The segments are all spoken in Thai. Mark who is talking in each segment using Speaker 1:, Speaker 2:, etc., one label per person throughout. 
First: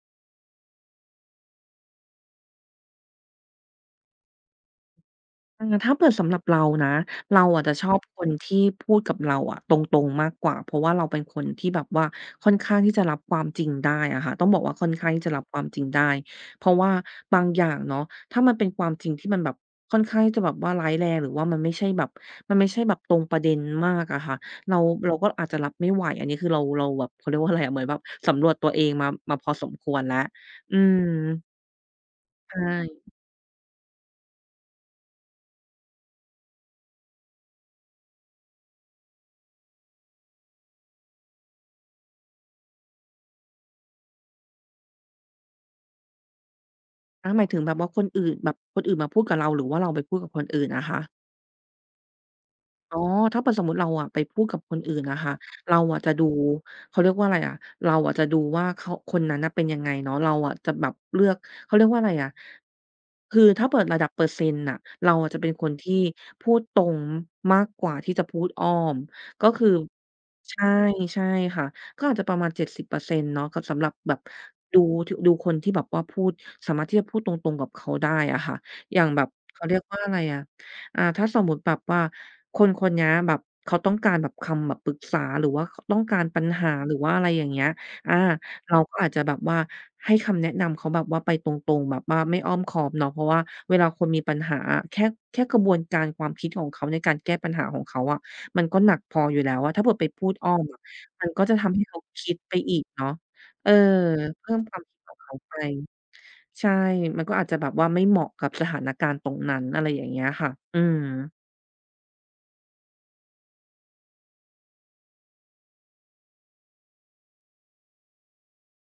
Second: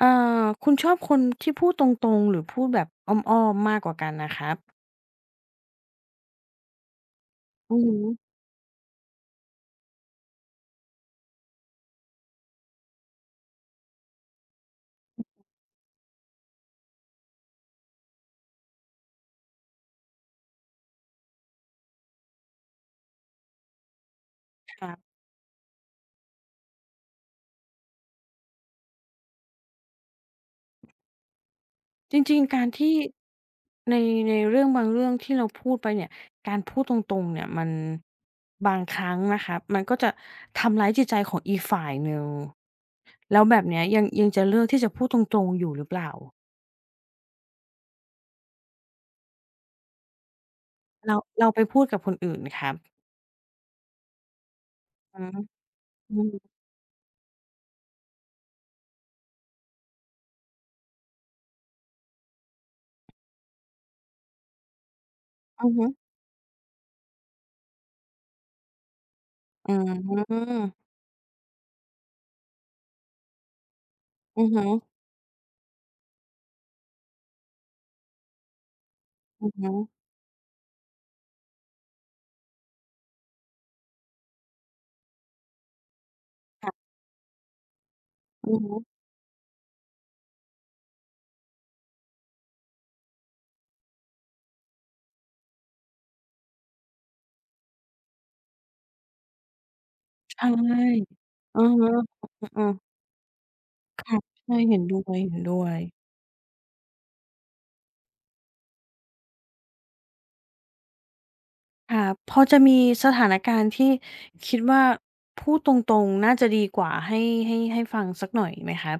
Speaker 1: อ่าคุณชอบคนที่พูดตรงๆหรือพูดแบบอ้อมๆมากกว่ากันน่ะครับ
Speaker 2: อาถ้าเปิดสำหรับเรานะเราอะจะ
Speaker 1: อือ
Speaker 2: ชอ
Speaker 1: ฮึ
Speaker 2: บคนที่พูดกับเราอะตรงๆมากกว่าเพราะว่าเราเป็นคนที่แบบว่าค่อนข้างที่จะรับความจริงได้อะค่ะต้องบอกว่าค่อนข้างที่จะรับความจริงได้เพราะว่าบางอย่างเนาะถ้ามันเป็นความจริงที่มันแบบค่อนข้างที่จะแบบว่าร้ายแรงหรือว่ามันไม่ใช่แบบมันไม่ใช่แบบตรงประเด็นมากอะค่ะเรา
Speaker 1: ครั
Speaker 2: เรา
Speaker 1: บ
Speaker 2: ก็อาจจะรับไม่ไหวอันนี้คือเราแบบเขาเรียกว่าอะไรอะเหมือนแบบสำรวจตัวเองมาพอสมควรแล้วอืม
Speaker 1: จริง
Speaker 2: ใช
Speaker 1: ๆการที่
Speaker 2: ่
Speaker 1: ในในเรื่องบางเรื่องที่เราพูดไปเนี่ยการพูดตรงๆเนี่ยมันบางครั้งนะครับมันก็จะทำร้ายจิตใจของอีกฝ่ายหนึ่งแล้วแบบเนี้ยยังจะเลือกที่จะพูดตรงๆอยู่หรือเปล่า
Speaker 2: อาหมายถึงแบบว่าคนอื่นมาพูดกับเราหรือว่าเราไปพูดกับคนอื่นอะคะ
Speaker 1: เราไปพูดกับคนอื่นครับ
Speaker 2: อ๋อถ้าเผื่สมมุติเราอะไปพูดกับคนอื่นนะ
Speaker 1: อือ
Speaker 2: คะ
Speaker 1: ฮึ
Speaker 2: เราอะจะ
Speaker 1: อื
Speaker 2: ดู
Speaker 1: อ
Speaker 2: เขาเรียกว่าอะไรอะเราอะจะดูว่าเขาคนนั้นน่ะเป็นยังไงเนาะเราอะจะแบบเลือกเขาเรียกว่าอะไรอะคือถ้าเปิดระดับเปอร์เซ็นต์น่ะเราอะจะเป็นค
Speaker 1: อือ
Speaker 2: น
Speaker 1: ฮึ
Speaker 2: ที่พูดตรงมากกว่าที่จะพูดอ้อมก็คือ
Speaker 1: อืม
Speaker 2: ใช่ใช่ค่ะก็อาจจะประมาณ70%เปอร์เซ็นต์เนาะกบสำหรับแบบ
Speaker 1: อือฮึ
Speaker 2: ดูดูคนที่แบบว่าพูดสามารถที่จะพูดตรงๆกับเขาได้อะค่ะอย่างแบบ
Speaker 1: อือ
Speaker 2: เขา
Speaker 1: ฮึ
Speaker 2: เรียกว่าอะไรอะ อ่าถ้าสมมุติแบบว่าคนๆเนี้ยแบบเขาต้องการแบบคำแบบปรึกษาหรือว่าเขาต้องการปัญหา
Speaker 1: ค่ะ
Speaker 2: หรือว่าอะไรอย่างเงี้ยอา
Speaker 1: อือฮึ
Speaker 2: เราก็อาจจะแบบว่าให้คำแนะนำเขาแบบว่าไปตรงๆแบบว่าไม่อ้อมค้อมเนาะเพราะว่าเวลาคนมีปัญหาอะแค่กระบวนการความคิดของเขาในการแก้ปัญหาของเขาอะมันก็หนักพออยู่แล้วอะถ้าเผื่อไปพูด
Speaker 1: ใช่
Speaker 2: อ้อม
Speaker 1: อะ
Speaker 2: อะมั
Speaker 1: ฮ
Speaker 2: นก็จะ
Speaker 1: ะ
Speaker 2: ทำให้เขาคิดไป
Speaker 1: อา
Speaker 2: อีกเนาะเออ
Speaker 1: ๆค่ะ
Speaker 2: เพิ่
Speaker 1: ใช่
Speaker 2: มควา
Speaker 1: เห็
Speaker 2: ม
Speaker 1: น
Speaker 2: คิด
Speaker 1: ด้ว
Speaker 2: ของ
Speaker 1: ย
Speaker 2: เขา
Speaker 1: เห็น
Speaker 2: ไป
Speaker 1: ด้วย
Speaker 2: ใช่ มันก็อาจจะแบบว่าไม่เหมาะกับสถานการณ์ตรงนั้นอะไรอย่างเงี้ยค่ะอืม
Speaker 1: ค่ะพอจะมีสถานการณ์ที่คิดว่าพูดตรงๆน่าจะดีกว่าให้ให้ฟังสักหน่อยไหมครับ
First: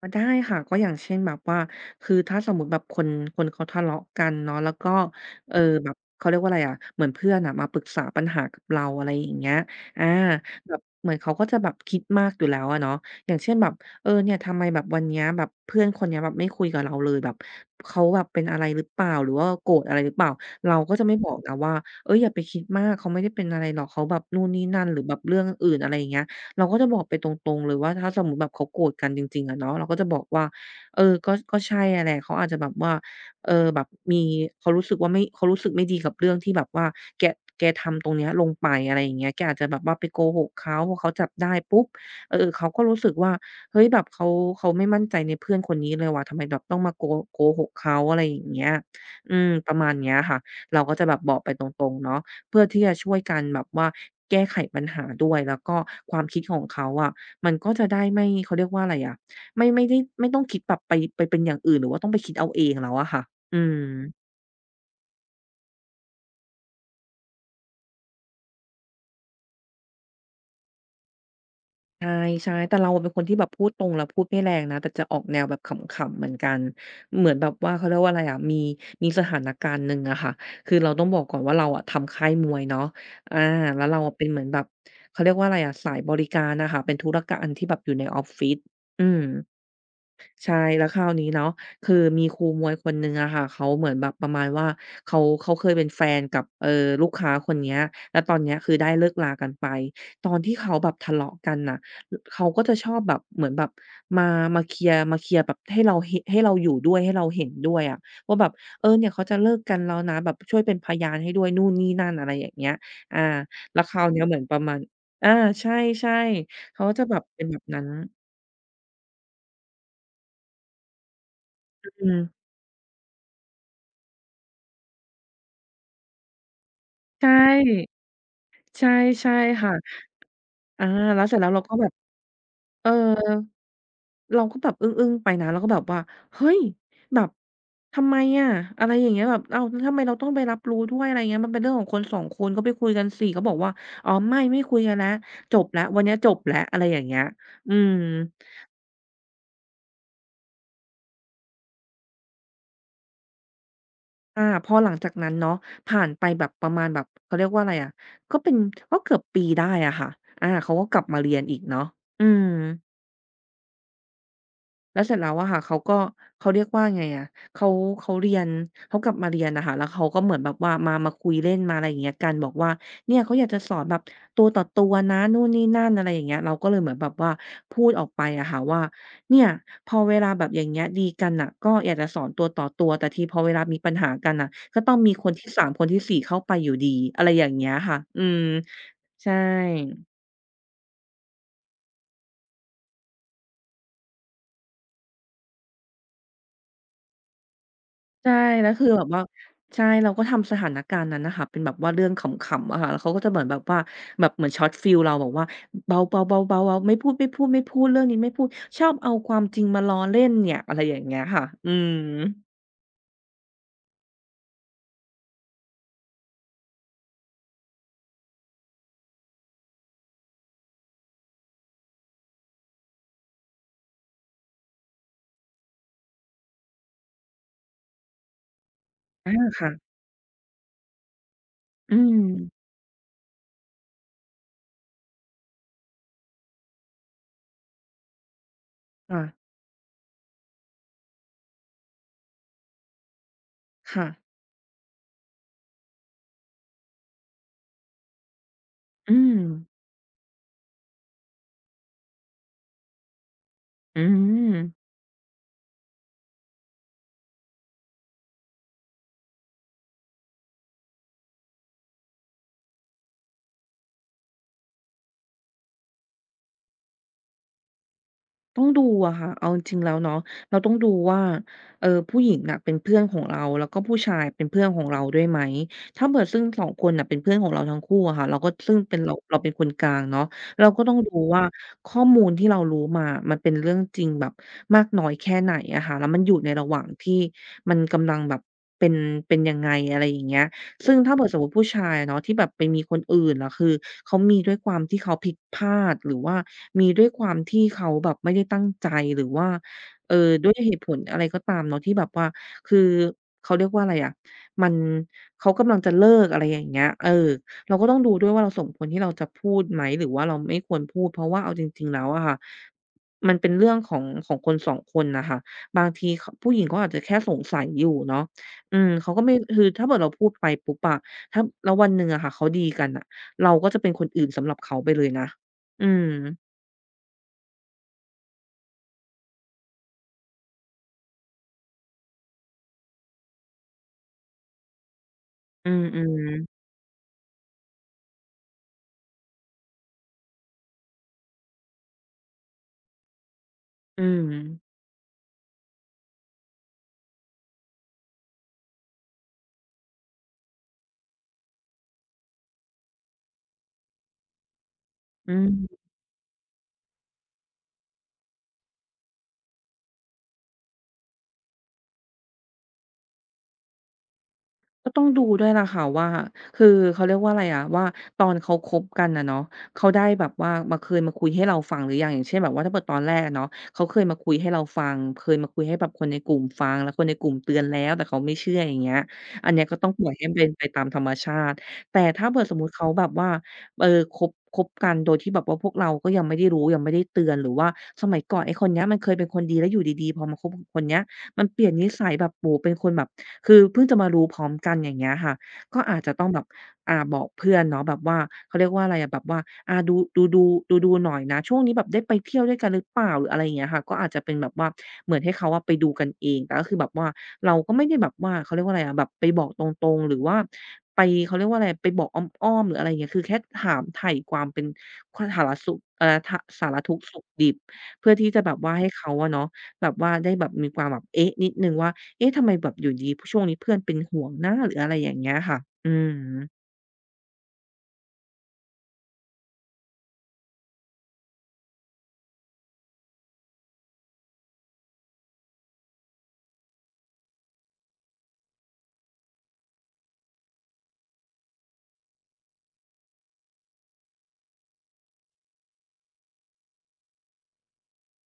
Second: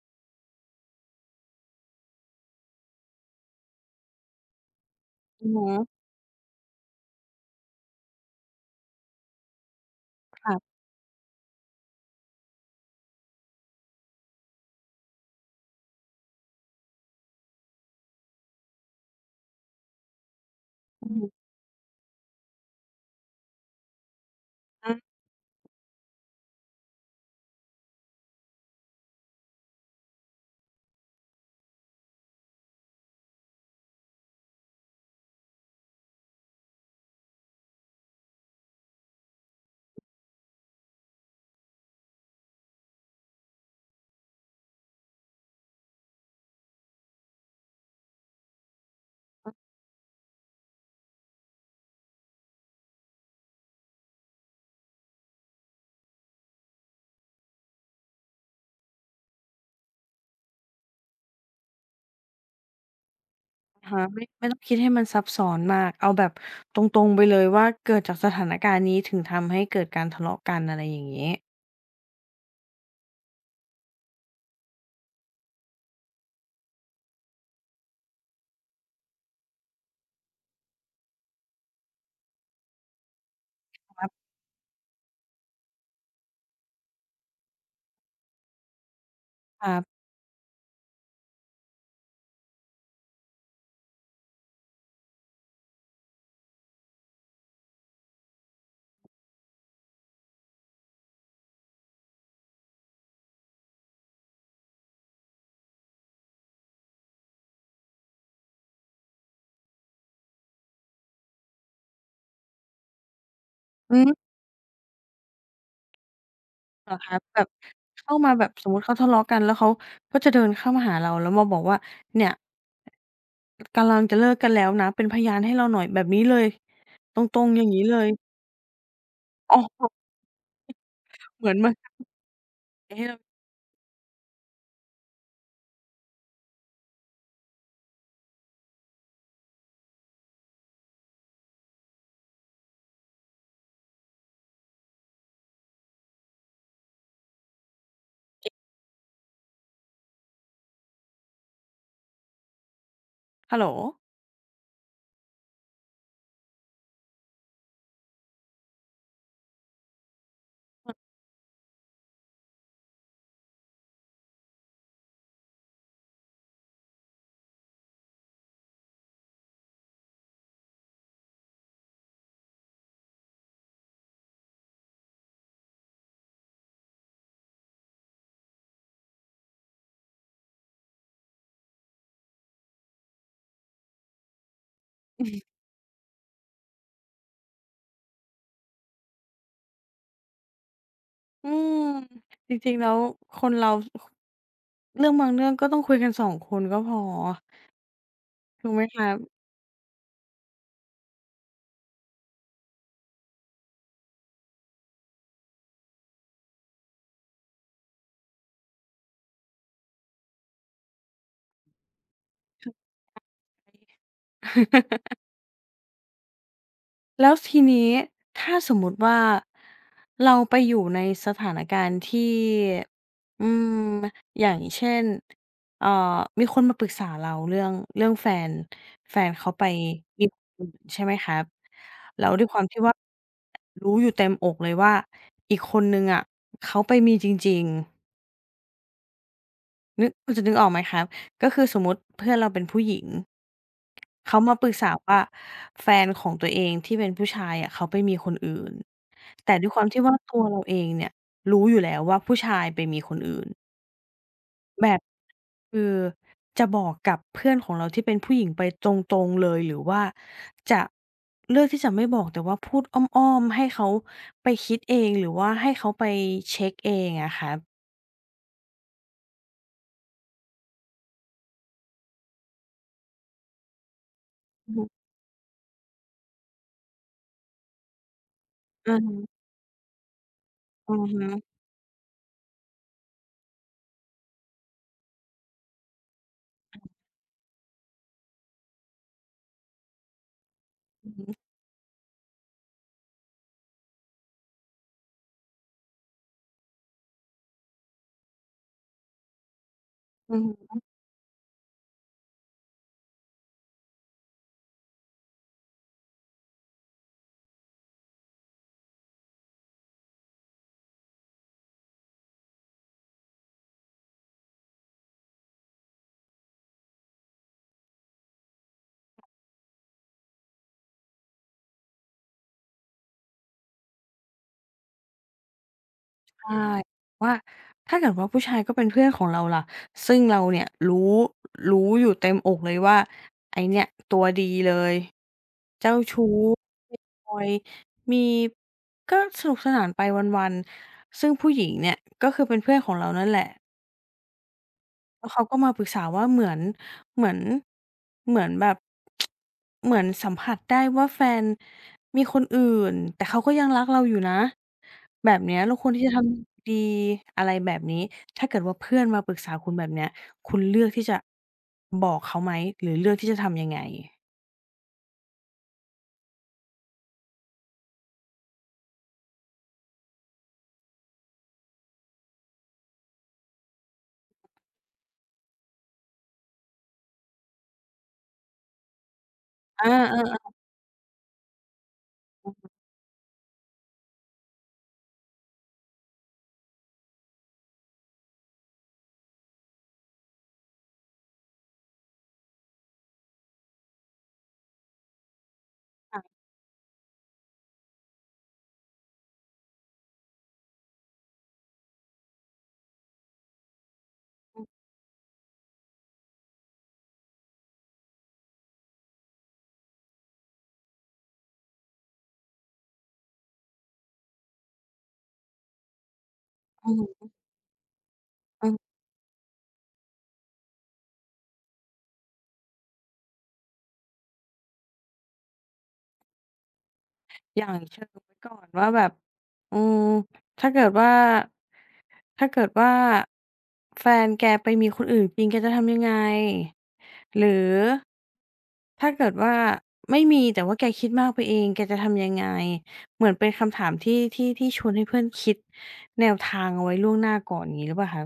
Speaker 2: อ๋อได้ค่ะก็อย่างเช่นแบบว่าคือถ้าสมมติแบบคนเขาทะเลาะกันเนาะแล้วก็
Speaker 1: อือ
Speaker 2: เอ่อ
Speaker 1: ฮึ
Speaker 2: แบบเขาเรียกว่าอะไรอะเหมือนเพื่อนน่ะมาปรึกษาปัญหากับเราอะไรอย่างเงี้ยอา
Speaker 1: ครั
Speaker 2: แบ
Speaker 1: บ
Speaker 2: บเหมือนเขาก็จะแบบคิดมากอยู่แล้วอะเนาะอย่างเช่นแบบเออเนี่ยทำไมแบบวันเนี้ยแบบเพื่อนคนเนี้ยแบบไม่คุยกับเราเลยแบบเขาแบบเป็นอะไรหรือเปล่าหรือว่าโกรธอะไรหรือเปล่าเราก็จะ
Speaker 1: อื
Speaker 2: ไม่
Speaker 1: อ
Speaker 2: บอกนะว่าเฮ้ยอย่าไปคิดมากเขาไม่ได้เป็นอะไรหรอกเขาแบบนู่นนี่นั่น
Speaker 1: ฮึ
Speaker 2: หรือแบบเรื่องอื่นอะไรอย่างเงี้ย เราก็จะบอกไปตรงๆเลยว่าถ้าสมมุติแบบเขาโกรธกันจริงๆอะเนาะเราก็จะบอกว่าเออก็ใช่อะแหละเขาอาจจะแบบว่าเออแบบมีเขารู้สึกว่าไม่เขารู้สึกไม่ดีกับเรื่องที่แบบว่าแกแกทำตรงเนี้ยลงไปอะไรอย่างเงี้ยแกอาจจะแบบว่าไปโกหกเขาพอเขาจับได้ปุ๊บเออเขาก็รู้สึกว่าเฮ้ยแบบเขาไม่มั่นใจในเพื่อนคนนี้เลยว่ะทำไมแบบต้องมาโกหกเขาอะไรอย่างเงี้ยอืมประมาณเนี้ยค่ะเราก็จะแบบบอกไปตรงๆเนาะ เพื่อที่จะช่วยกันแบบว่าแก้ไขปัญหาด้วยแล้วก็ความคิดของเขาอะมันก็จะได้ไม่เขาเรียกว่าอะไรอะไม่ได้ไม่ต้องคิดแบบไปเป็นอย่างอื่นหรือว่าต้องไปคิดเอาเองแล้วอะค่ะอืม
Speaker 1: อะฮะไม่ต้องคิดให้มันซับซ้อนมาก เอาแบบตรงๆไปเลยว่าเกิดจากสถานการณ์นี้ถึงทำให้เกิดการทะเลาะกันอะไรอย่างงี้
Speaker 2: ใช่ๆแต่เราอะเป็นคนที่แบบพูดตรงและพูดไม่แรงนะแต่จะออกแนวแบบขำๆเหมือนกันเหมือนแบบว่าเขาเรียกว่าอะไรอะมีสถานการณ์หนึ่งอะค่ะคือเราต้องบอกก่อนว่าเราอะทำค่ายมวยเนาะอาแล้วเราอะเป็นเหมือนแบบเขาเรียกว่าอะไรอะสายบริการอะค่ะเป็นธุรการที่แบบอยู่ในออฟฟิศอืม
Speaker 1: ครับ
Speaker 2: ใช่แล้วคราวนี้เนาะคือมีครูมวยคนหนึ่งอะค่ะเขาเหมือนแบบประมาณว่าเขาเคยเป็นแฟนกับลูกค้าคนเนี้ยแล้วตอนเนี้ยคือได้เลิกลากันไปตอนที่เขาแบบทะเลาะกันน่ะอเขาก็จะชอบแบบเหมือนแบบมามาเคลียร์มาเคลียร์แบบให้เราเหให้เราอยู่ด้วยให้เราเห็นด้วยอะว่าแบบเออเนี่ยเขาจะเลิกกันแล้วนะแบบช่วยเป็นพยานให้ด้วยนู่นนี่นั่นอะไรอย่างเงี้ยอาแล้วค
Speaker 1: อื
Speaker 2: ราวเนี้ย
Speaker 1: ม
Speaker 2: เหมือนประมาณอาใช่ๆเขา
Speaker 1: เหร
Speaker 2: ก็
Speaker 1: อ
Speaker 2: จะแบ
Speaker 1: คะ
Speaker 2: บ
Speaker 1: แบ
Speaker 2: เป็น
Speaker 1: บ
Speaker 2: แบบนั้น
Speaker 1: เข้ามาแบบสมมุติเขาทะเลาะกันแล้วเขาก็จะเดินเข้ามาหาเราแล้วมาบอกว่า
Speaker 2: อืม
Speaker 1: เนี่ยกำลังจะเลิกกันแล้วนะเป็นพยานให้เราหน่อยแบบนี้เลยต
Speaker 2: ใช
Speaker 1: รงๆอย่างงี้
Speaker 2: ่
Speaker 1: เลย
Speaker 2: ใช่ใช่
Speaker 1: โอ้
Speaker 2: ค่ะ
Speaker 1: โฮ
Speaker 2: อาแล้วเสร็จ
Speaker 1: เห
Speaker 2: แล้
Speaker 1: มื
Speaker 2: ว
Speaker 1: อน
Speaker 2: เรา
Speaker 1: มา
Speaker 2: ก็แบบ
Speaker 1: ขา
Speaker 2: เออ
Speaker 1: ยให้เรา
Speaker 2: เราก็แบบอึ้งๆไปนะเราก็แบบว่าเฮ้ยแบบทำไมอะอะไรอย่างเงี้ยแบบอ้าวแล้วทำไมเราต้องไปรับรู้ด้วยอะไรเงี้ยมันเป็นเรื่องของคน2คนก็ไปคุยกันสิเขาบอกว่าอ๋อไม่คุยกันแล้วจบแล้ววันเนี้ยจบแล้วอะไรอย่างเงี้ยอืม
Speaker 1: ฮัลโหล
Speaker 2: อาพอหลังจากนั้นเนาะผ่านไปแบบประมาณแบบเขาเรียกว่าอะไรอะก็เป็นก็เกือบปีได้อะค่ะอาเขาก็กลับมาเรียนอีกเนาะอืม แล้วเสร็จแล้วอะค่ะเขาก็เขาเรียกว่าไงอะเขาเขาเรียนเขากลับมาเรียนนะค่ะแล้วเขาก็เหมือนแบบว่ามาคุยเล่นมาอะไรอย่างเงี้ยกันบอกว่าเนี่ยเขาอยากจะสอนแบบตัวต่อตัวนะนู่นนี่นั่นอะไรอย่างเงี้ยเราก็เลยเหมือนแบบว่าพูดออกไปอะค่ะว่าเนี่ยพอเวลาแบบอย่างเงี้ยดีกันน่ะก็อยากจะสอนตัวต่อตัวแต่ทีพอเวลามีปัญหากันน่ะก็ต้องมีคนที่สามคนที่สี่เข้าไปอยู่ดีอะไรอย่างเงี้ยค่ะอืมใช่
Speaker 1: อืมจริงๆแล้วคนเราเรื่องบางเรื่องก็ต้องคุยกันสองคนก็พอ
Speaker 2: ใช่ แล้
Speaker 1: ถู
Speaker 2: ว
Speaker 1: กไหม
Speaker 2: คือ
Speaker 1: ค
Speaker 2: แบบว่าใช่เราก็ทำสถานการณ์นั้นน่ะค่ะเป็นแบบว่าเรื่องขำๆอะค่ะแล้วเขาก็จะเหมือนแบบว่าแบบเหมือนช็อตฟีลเราบอกว่าเบาๆๆๆๆไม่พูดๆๆเรื่องนี้ไม่พูดชอบเอาความจริงมาล้อเล่นเนี่ยอะไรอย่างเงี้ยค่ะอืม
Speaker 1: ะ แล้วทีนี้ถ้าสมมุติว่าเราไปอยู่ในสถานการณ์ที่อืมอย่างเช่นเอ่อมีคนมาปรึกษาเราเรื่องแฟนแฟน
Speaker 2: อา
Speaker 1: เขาไป
Speaker 2: ค่ะ
Speaker 1: มีคนอื่นใช่ไหมครับ
Speaker 2: อืม
Speaker 1: แล้วด้วยความที่ว่ารู้อยู่เต็มอกเลยว่าอีกคนหนึ่งอะเขาไปมีจริงๆ
Speaker 2: ค่ะ
Speaker 1: นึกคุณจะนึกออกไหมครับก็คือสมมุติเพื่อนเราเป็นผู้หญิง
Speaker 2: ค่ะ
Speaker 1: เขามาปรึกษาว่าแฟนของตัวเองที่เป็นผู้ชายอะเขาไปมีคนอื่น
Speaker 2: อืม
Speaker 1: แต่ด้วยความที่ว่าตัวเราเองเนี่ยรู้อยู่แล้วว่าผู้ชายไปมีคนอื่น
Speaker 2: อืม
Speaker 1: แบบคือจะบอกกับเพื่อนของเราที่เป็นผู้หญิงไปตรงๆเลยหรือว่าจะเลือกที่จะไม่บอกแต่ว่าพูดอ้อมๆให้เขาไปคิดเองหรือว่าให้เขาไปเช็กเองอะครับ
Speaker 2: ต้องดูอะค่ะ เอาจริงๆแล้วเนาะเราต้องดูว่าผู้หญิงน่ะเป็นเพื่อนของเราแล้วก็ผู้ชายเป็นเพื่อน
Speaker 1: อื
Speaker 2: ขอ
Speaker 1: อ
Speaker 2: งเราด้วยไหมถ้าเผื่อซึ่งสองคนน่ะเป็นเพื่อนของเราทั้งคู่อะค่ะเราก็ซึ่ง
Speaker 1: อื
Speaker 2: เป็
Speaker 1: อ
Speaker 2: นเรา
Speaker 1: ฮึ
Speaker 2: เราเป็นคนกลางเนาะ เราก็ต้
Speaker 1: อื
Speaker 2: อง
Speaker 1: อ
Speaker 2: ดู
Speaker 1: ฮึ
Speaker 2: ว่าข้อมูลที่เรารู้มา มันเป็นเรื่องจริงแบบมากน้อยแค่ไหนอะค่ะแล้วมันอยู่ในระหว่างที่มันกำลังแบบเป็นเป็นยังไงอะไรอย่างเงี้ย ซึ่ง
Speaker 1: อื
Speaker 2: ถ้า
Speaker 1: อฮึ
Speaker 2: เผื่อสมมติผู้ชายเนาะที่แบบไปมีคนอื่นล่ะคือเขามีด้วยความที่เขาพลิกพลาดหรือว่ามีด้วยความที่เขาแบบไม่ได้ตั้งใจหรือว่า
Speaker 1: อือ
Speaker 2: ด้
Speaker 1: ฮ
Speaker 2: วยเห
Speaker 1: ึ
Speaker 2: ตุผลอะไรก็ตามเนาะที่แบบว่าคือเขาเรียกว่าอะไรอะมันเขากำลังจะเลิกอะไรอย่างเงี้ยเออเราก็ต้องดูด้วยว่าเราสมควรที่เราจะพูดไหมหรือว่าเราไม่ควรพูดเพราะว่าเอาจริงๆแล้วอะค่ะมันเป็นเรื่องของของคนสองคนน่ะค่ะบางทีขผู้หญิงเขาอาจจะแค่สงสัยอยู่เนาะ อืมเขาก็ไม่คือถ้าเกิดเราพูดไปปุ๊บอะถ้าแล้ววันหนึ่งอะค่ะเขาดีกันน่ะเราก็จะเป็นคนอื่นสำหรับเขาไปเลยนะอืม
Speaker 1: ใช่ว่าถ้าเกิดว่าผู้ชายก็เป็นเพื่อนของเราล่ะซึ่งเราเนี่ยรู้รู้อยู่เต็มอกเลยว่าไอ้เนี่ยตัวดีเลย
Speaker 2: อื
Speaker 1: เจ้าชู้
Speaker 2: ม
Speaker 1: เปย์บอยมีก็สนุกสนานไปวันๆซึ่งผู้หญิงเนี่ยก็คือเป็นเพื่อนของเรานั่นแหละ
Speaker 2: ๆอืม
Speaker 1: แล้วเขาก็มาปรึกษาว่าเหมือนเหมือนแบบ เหมือนสัมผัสได้ว่าแฟนมีคนอื่นแต่เขาก็ยังรักเราอยู่นะ
Speaker 2: อื
Speaker 1: แบบเนี้ยเรา
Speaker 2: ม
Speaker 1: ควรที่จะทำดีอะไรแบบนี้ถ้าเกิดว่าเพื่อนมาปรึกษาคุณแบบเนี้ยคุณเลือกที่จะบอกเขาไหมหรือเลือกที่จะทำยังไง
Speaker 2: ก็ต้องดูด้วยล่ะค่ะว่าคือเขาเรียกว่าอะไรอะว่าตอนเขาคบกันอะเนาะเขาได้แบบว่ามาเคยมาคุยให้เราฟังหรือยังอย่างเช่นแบบว่าถ้าเกิดตอนแรกอะเนาะเขาเคยมาคุยให้เราฟังเคยมาคุยให้แบบคนในกลุ่มฟังแล้วคนในกลุ่มเตือนแล้วแต่เขาไม่เชื่ออย่างเงี้ยอันเนี้ยก็ต้
Speaker 1: อา
Speaker 2: องปล่อยให้มเป็
Speaker 1: เ
Speaker 2: นไปตามธรรมชาติแต่ถ้าเผื่อสมมุติเขาแบบว่าเอ่อคบกันโดยที่แบบว่าพวกเราก็ยังไม่ได้รู้ยังไม่ได้เตือนหรือว่าสมัยก่อนไอ้คนเนี้ยมันเคยเป็นคนดีแล้วอยู่ดีๆพอมาคบกับคนเนี้ยมันเปลี่ยนนิสัยแบบโอ้โฮเป็นคนแบบ คือเพิ่งจะมารู้พร้อมกันอย่างเงี้ยค่ะก็อาจ
Speaker 1: ๆ
Speaker 2: จะต้อง
Speaker 1: ค่ะ
Speaker 2: แบบอ่าบอกเพื่อนเนาะแบบว่าเขาเรียกว่าอะไรอะแบบว่าอ่าดูหน่อยนะช่วงนี้แบบได้ไปเที่ยวด้วยกันหรือเปล่าหรืออะไรอย่างเงี้ยค่ะก็อาจจะเป็นแบบ
Speaker 1: อือ
Speaker 2: ว่าเหมือนให้เขาอะไปดูกันเองแต่ก็คือแบบว่าเราก็ไม่ได้แบบว่าเขาเรียกว่าอะไรอะแบบไปบอกตรงๆหรือว่าไปเขาเรียกว่าอะไรไปบอกอ้อมๆหรืออะไรอย่างเงี้ยคือแค่ถามไถ่ความเป็นความสารสุขทะสารทุกข์สุก
Speaker 1: อ
Speaker 2: ดิบเพื่อที่จะแบบ
Speaker 1: ื
Speaker 2: ว่า
Speaker 1: อ
Speaker 2: ให้เขาอะเนาะแบบว่าได้แบบมีความแบบเอ๊ะนิดหนึ่งว่า เอ๊ะทำไมแบบอยู่ดีช่วงนี้เพื่อนเป็นห่วงนะหรืออะไรอย่างเงี้ยค่ะอืม
Speaker 1: อย่างเชิงไว้ก่อนว่าแบบอืมถ้าเกิดว่าถ้าเกิดว่าแฟนแกไปมีคนอื่นจริงแกจะทำยังไงหรือถ้าเกิดว่าไม่มีแต่ว่าแกคิดมากไปเองแกจะทำยังไงเหมือนเป็นคำถามที่ชวนให้เพื่อนคิดแนวทางเอาไว้ล่วงหน้าก่อนอย่างงี้หรือเปล่าคะ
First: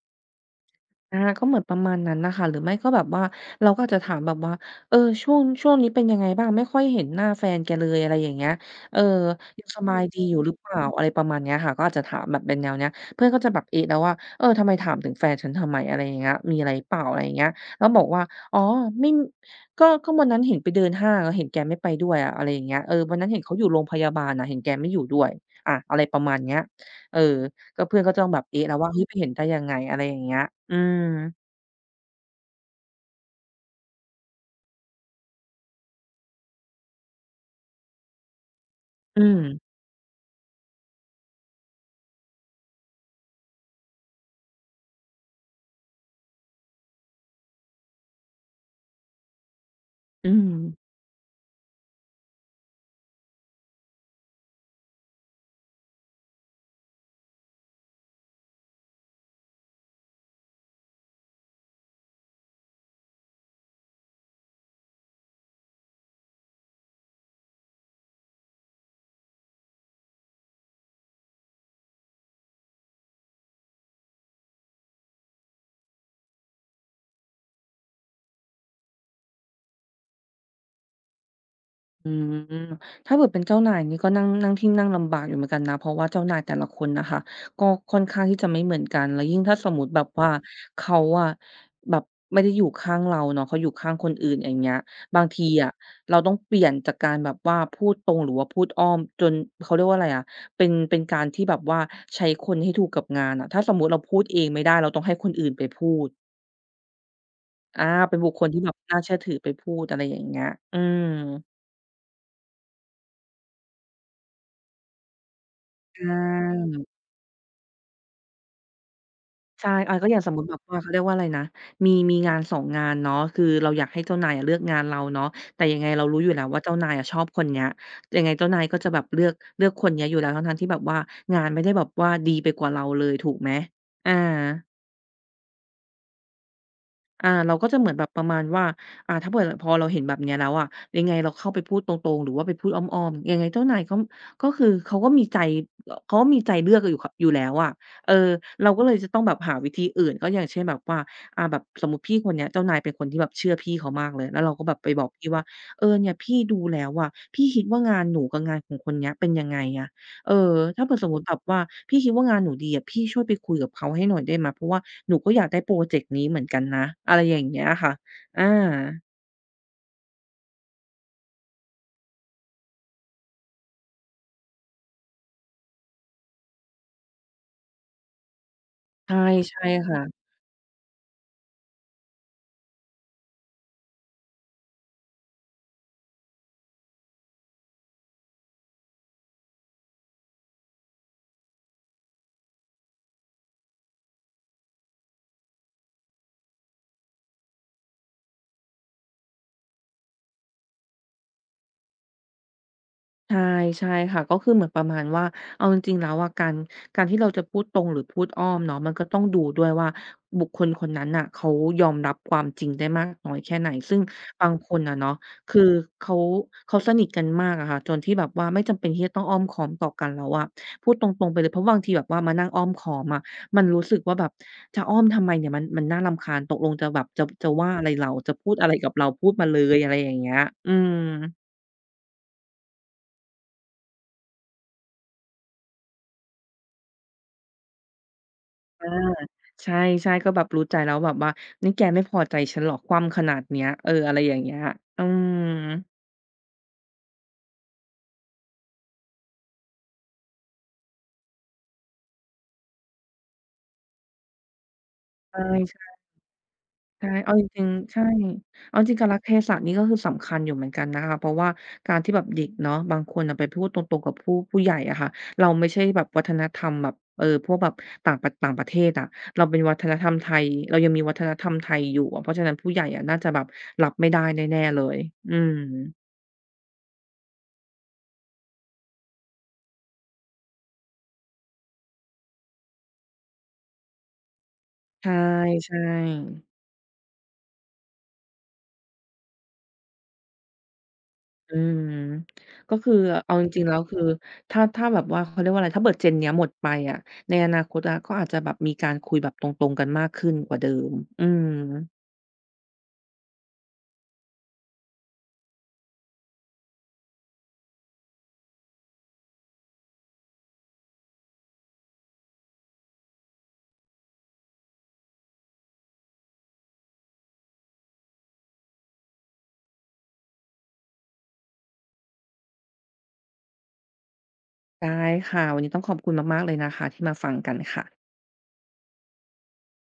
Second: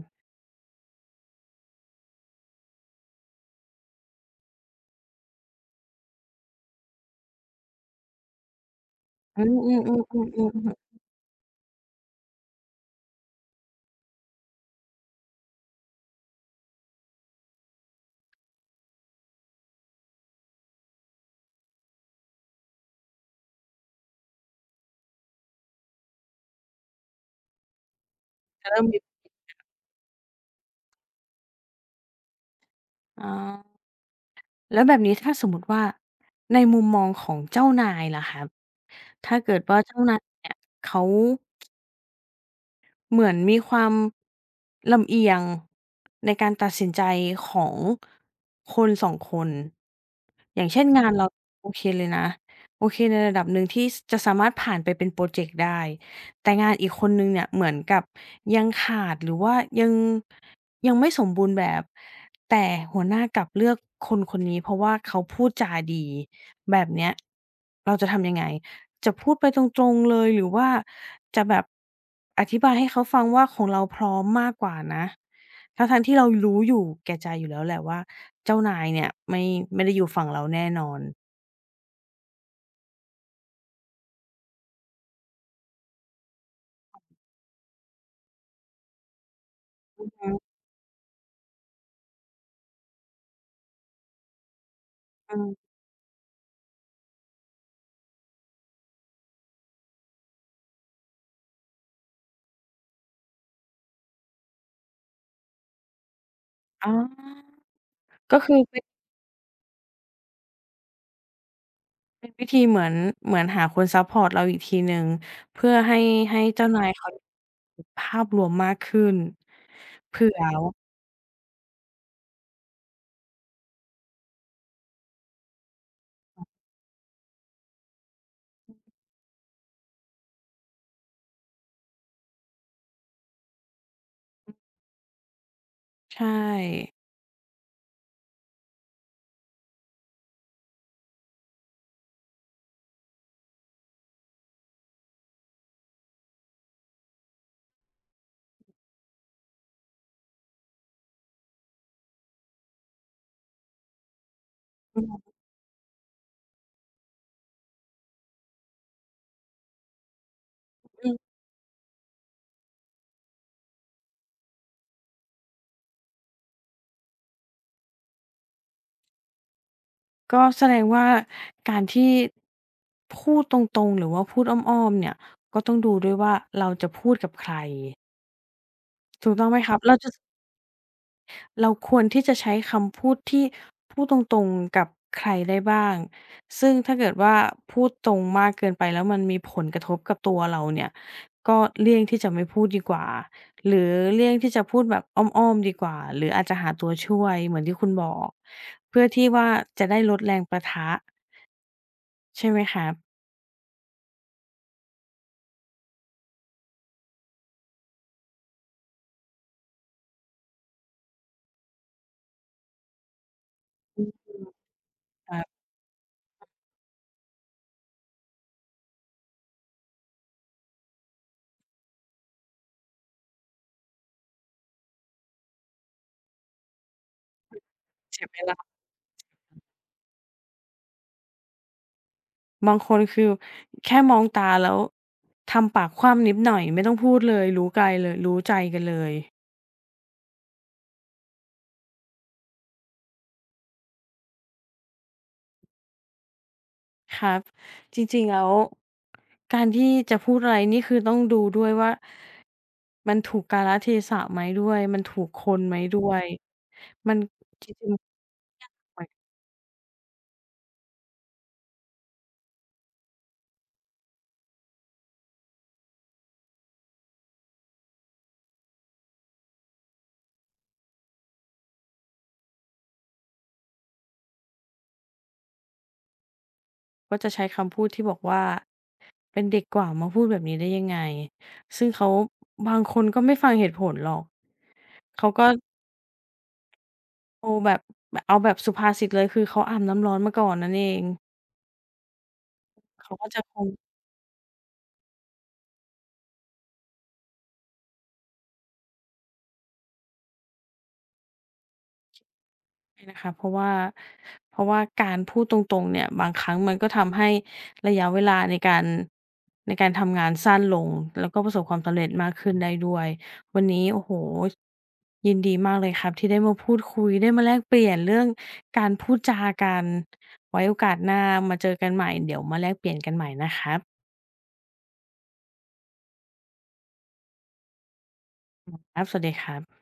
Speaker 2: อาก็เหมือนประมาณนั้นน่ะค่ะหรือไม่ก็แบบว่าเราก็อาจจะถามแบบว่าเออช่วงนี้เป็นยังไงบ้างไม่ค่อยเห็นหน้าแฟนแกเลยอะไรอย่างเงี้ยเออ
Speaker 1: อื
Speaker 2: ยังส
Speaker 1: ม
Speaker 2: บายดีอยู่หรือเป
Speaker 1: ๆๆๆ
Speaker 2: ล่า
Speaker 1: ๆ
Speaker 2: อะไรประมาณเนี้ยค่ะก็อาจจะถามแบบเป็นแนวเนี้ยเพื่อนก็จะแบบเอะแล้วว่าเออทำไมถามถึงแฟนฉันทำไมอะไรอย่างเงี้ยมีอะไรเปล่าอะไรอย่างเงี้ยแล้วบอกว่าอ๋อไม่ก็วันนั้นเห็นไปเดินห้างอะเห็นแกไม่ไปด้วยอะอะไรอย่างเงี้ยเออวันนั้นเห็นเขาอยู่โรงพยาบาลน่ะเห็นแกไม่อยู่ด้วยอะอะไรประมาณเนี้ยเออ ก็เพื่อนก็จะต้องแบบ
Speaker 1: ๆ
Speaker 2: เอ๊ะ
Speaker 1: จะ
Speaker 2: แล้ว
Speaker 1: เริ่ม
Speaker 2: ว่า
Speaker 1: มี
Speaker 2: เฮ้ยไปเห็นได้ยังไงอะไรอย่างเงี้ยอืม
Speaker 1: อ๋อ แล้วแบบนี้ถ้าสมมุติว่าในมุมมองของเจ้านายล่ะครับ
Speaker 2: อื
Speaker 1: ถ้าเกิด
Speaker 2: ม
Speaker 1: ว่าเจ้านายเนี่ยเขา เหมือนมีความลำเอียงในการตัดสินใจของคนสองคน
Speaker 2: อืม
Speaker 1: อย่างเช่นงานเราโอเคเลยนะโอเคในระดับหนึ่งที่สจะสามารถผ่านไปเป็นพรอเจกต์ได้แต่งานอีกคนหนึ่งเนี่ยเหมือนกับยังขาดหรือว่ายังยังไม่สมบูรณ์แบบแต่หัวหน้ากลับเลือกคนคนนี้เพราะว่าเขาพูดจาดีแบบเนี้ยเราจะทำยังไง จะพูดไปตรงๆเลยหรือว่าจะแบบอธิบายให้เขาฟังว่าของเราพร้อมมากกว่านะทั้งๆที่เรารู้อยู่แก่ใจอยู่แล้วแหละว่าเจ้านายเนี่ยไม่ได้อยู่ฝั่งเราแน่นอน
Speaker 2: อืมถ้าเกิดเป็นเจ้านายนี่ก็นั่งนั่งที่นั่งลำบากอยู่เหมือนกันนะเพราะว่าเจ้านายแต่ละคนน่ะค่ะก็ค่อนข้างที่จะไม่เหมือนกันแล้วยิ่งถ้าสมมุติแบ
Speaker 1: อ
Speaker 2: บ
Speaker 1: ื
Speaker 2: ว่า
Speaker 1: ม
Speaker 2: เขาอะแบบไม่ได้อยู่ข้างเราเนาะเขาอยู่ข้างคนอื่นอย่างเงี้ยบาง
Speaker 1: อื
Speaker 2: ที
Speaker 1: ม
Speaker 2: อะเราต้องเปลี่ยนจากการแบบว่าพูดตรงหรือว่าพูดอ้อมจนเขาเรียกว่าอะไรอะเป็นการที่แบบว่าใช้คนให้ถูกกับงานอะถ้าสมมุติเราพูดเองไม่ได้เราต้องให้คนอื่นไปพูด
Speaker 1: อ๋อ
Speaker 2: อาเป็นบุค
Speaker 1: ก็
Speaker 2: คล
Speaker 1: คือ
Speaker 2: ที่แบบ
Speaker 1: เป็น
Speaker 2: น่าเชื่อถือไปพูดอะไรอย่างเงี้ยอืม
Speaker 1: เป็นวิธีเหมือนหาคนซัปพอร์ตเราอีกทีหนึ่งเพื่อให้
Speaker 2: ใช
Speaker 1: เจ้า
Speaker 2: ่
Speaker 1: นายเขาภาพรวมมากขึ้น
Speaker 2: ใช่อาก็อย่างส
Speaker 1: เผื่
Speaker 2: ม
Speaker 1: อ
Speaker 2: มุติแบบว่าเขาเรียกว่าอะไรนะมีงานสองงานเนาะคือเราอยากให้เจ้านายอะเลือกงานเราเนาะแต่ยังไงเรารู้อยู่แล้วว่าเจ้านายอะชอบคนเนี้ยยังไงเจ้านายก็จะแบบเลือกคนเนี้ยอยู่แล้วทั้งๆที่แบบว่างานไม่ได้แบบว่าดีไปกว่าเราเลยถูกไหมอา
Speaker 1: ใช่
Speaker 2: อาเราก็จะเหมือนแบบประมาณว่าถ้าเผื่อพอเราเห็นแบบเนี้ยแล้วอะยังไงเราเข้าไปพูดตรงๆหรือว่าไปพูดอ้อมๆยังไงเจ้านายก็ก็คือเขาก็มีใจเขาก็มีใจเลือกอยู่คอยู่แล้วอะเออเราก็เลยจะต้องแบบหาวิธีอื่นก็อย่างเช่นแบบว่าแบบสมมุติพี่คนเนี้ยเจ้านายเป็นคนที่แบบเชื่อพี่เขามากเลยแล้วเราก็แบบไปบ
Speaker 1: อื
Speaker 2: อกพี่
Speaker 1: ม
Speaker 2: ว่าเออเนี่ยพี่ดูแล้วอะพี่คิดว่างานหนูกับงานของคนเนี้ยเป็นยังไงอะ เออถ้าเผื่อสมมุติแบบว่าพี่คิดว่างานหนูดีอะพี่ช่วยไปคุยกับเขาให้หน่อยได้ไหมเพราะว่าหนูก็อยากได้พรอเจกต์นี้เหมือนกันนะอะไรอย่างเงี้ยค่ะอา
Speaker 1: ก็แสดงว่าการที่พูดตรงๆหรือว่าพูดอ้อมๆเนี่ยก็ต้องดูด้วยว่าเราจะพูดกับใคร
Speaker 2: ใช่
Speaker 1: ถูกต้องไหม
Speaker 2: ใช่
Speaker 1: ครับบ
Speaker 2: ค่ะ
Speaker 1: เราควรที่จะใช้คำพูดที่พูดตรงๆกับใครได้บ้างซึ่งถ้าเกิดว่าพูดตรงมากเกินไปแล้วมันมีผลกระทบกับตัวเราเนี่ยก็เลี่ยงที่จะไม่พูดดีกว่าหรือเลี่ยงที่จะพูดแบบอ้อมๆดีกว่าหรืออาจจะหาตัวช่วยเหมือนที่คุณบอกเพื่อที่ว่าจะได้ลดแรงปะทะใช่ไหมครับ
Speaker 2: ใช่ใช่ค่ะก็คือเหมือนประมาณว่าเอาจริงๆแล้วอะการที่เราจะพูดตรงหรือพูดอ้อมเนาะมันก็ต้องดูด้วยว่าบุคคลคนนั้นน่ะเขายอมรับความจริงได้มากน้อยแค่ไหนซึ่งบางคนอะเนาะ
Speaker 1: ครั
Speaker 2: คื
Speaker 1: บ
Speaker 2: อเขาเขาสนิทกันมากอะค่ะจนที่แบบว่าไม่จำเป็นที่จะต้องอ้อมค้อมต่อกันแล้วอะพูดตรงๆไปเลยเพราะบางทีแบบว่ามานั่งอ้อมค้อมอะมันรู้สึกว่าแบบจะอ้อมทำไมเนี่ยมันน่ารำคาญตกลงจะแบบจะว่าอะไรเรา
Speaker 1: เสีย
Speaker 2: จะ
Speaker 1: เว
Speaker 2: พูดอะ
Speaker 1: ลา
Speaker 2: ไรกับเราพูดมาเลยอะไรอย่างเงี้ยอืม
Speaker 1: บางคนคือแค่มองตาแล้วทำปากคว่ำนิดหน่อยไม่ต้องพูดเลยรู้ไกลเลยรู้ใจกัน
Speaker 2: อา
Speaker 1: เลย
Speaker 2: ใช่ๆก็แบบรู้ใจแล้วแบบว่านี่แกไม่พอใจฉันเหรอคว่ำขนาดเนี้ยเอออะไรอย่างเงี้ยอืม
Speaker 1: ครับจริงๆแล้วการที่จะพูดอะไรนี่คือต้องดูด้วยว่ามันถูกกาลเทศะไหมด้วยมันถูกคนไหม
Speaker 2: ใช่
Speaker 1: ด้วย
Speaker 2: ๆใช่
Speaker 1: มัน
Speaker 2: เอาจริง
Speaker 1: จริ
Speaker 2: ๆ
Speaker 1: ง
Speaker 2: ใช่เอาจริ
Speaker 1: ๆ
Speaker 2: ง
Speaker 1: มั
Speaker 2: กา
Speaker 1: น
Speaker 2: ลเทศะนี่ก็คือสำคัญอยู่เหมือนกันนะคะเพราะว่าการที่แบบเด็กเนาะบางคนน่ะไปพูดตรงๆกับผู้ใหญ่อะค่ะเราไม่ใช่แบบวัฒนธรรมแบบเออพวกแบบต่างประเทศอะเราเป็นวัฒนธรรมไทยเรายังมีวัฒนธรรมไทยอยู่อะเพราะฉะนั้นผู้ใหญ่อะน่าจะแบบรับไม่ได้แน่ๆเลยอืม
Speaker 1: ก็จะใช้คำพูดที่บอกว่าเป็นเด็กกว่ามาพูดแบบนี้ได้ยังไงซึ่งเขาบางคนก็ไม่ฟังเหตุผลหรอก
Speaker 2: ใช
Speaker 1: เขาก็
Speaker 2: ่ๆ
Speaker 1: โอ้แบบเอาแบบสุภาษิตเลยคือเขาอาบน้ำร้อนมาก่อนนั่นเอง
Speaker 2: อืมก็คือ
Speaker 1: เขาก็
Speaker 2: เอา
Speaker 1: จะ
Speaker 2: จ
Speaker 1: ค
Speaker 2: ริงๆ
Speaker 1: ง
Speaker 2: แล้วคือถ้าแบบว่าเขาเรียกว่าอะไรถ้าเบิด Gen เนี้ยหมดไปอะในอนาคตอะก็อาจจะแบบมีการคุยแบบตรงๆกันมากขึ้นกว่าเดิมอืม
Speaker 1: ไม่นะคะเพราะว่าการพูดตรงๆเนี่ยบางครั้งมันก็ทำให้ระยะเวลาในการทำงานสั้นลงแล้วก็ประสบความสำเร็จมากขึ้นได้ด้วยวันนี้โอ้โฮยินดีมากเลยครับที่ได้มาพูดคุยได้มาแลกเปลี่ยนเรื่องการพูดจากันไว้โอกาสหน้ามาเจอกันใหม่เดี๋ยวมาแลกเปลี่ยนกันใหม่นะครับ
Speaker 2: ได้ค่ะวันนี้ต้องขอบคุณมากๆเลยนะคะที่มาฟังกันค่ะ
Speaker 1: ครับสวัสดีครับ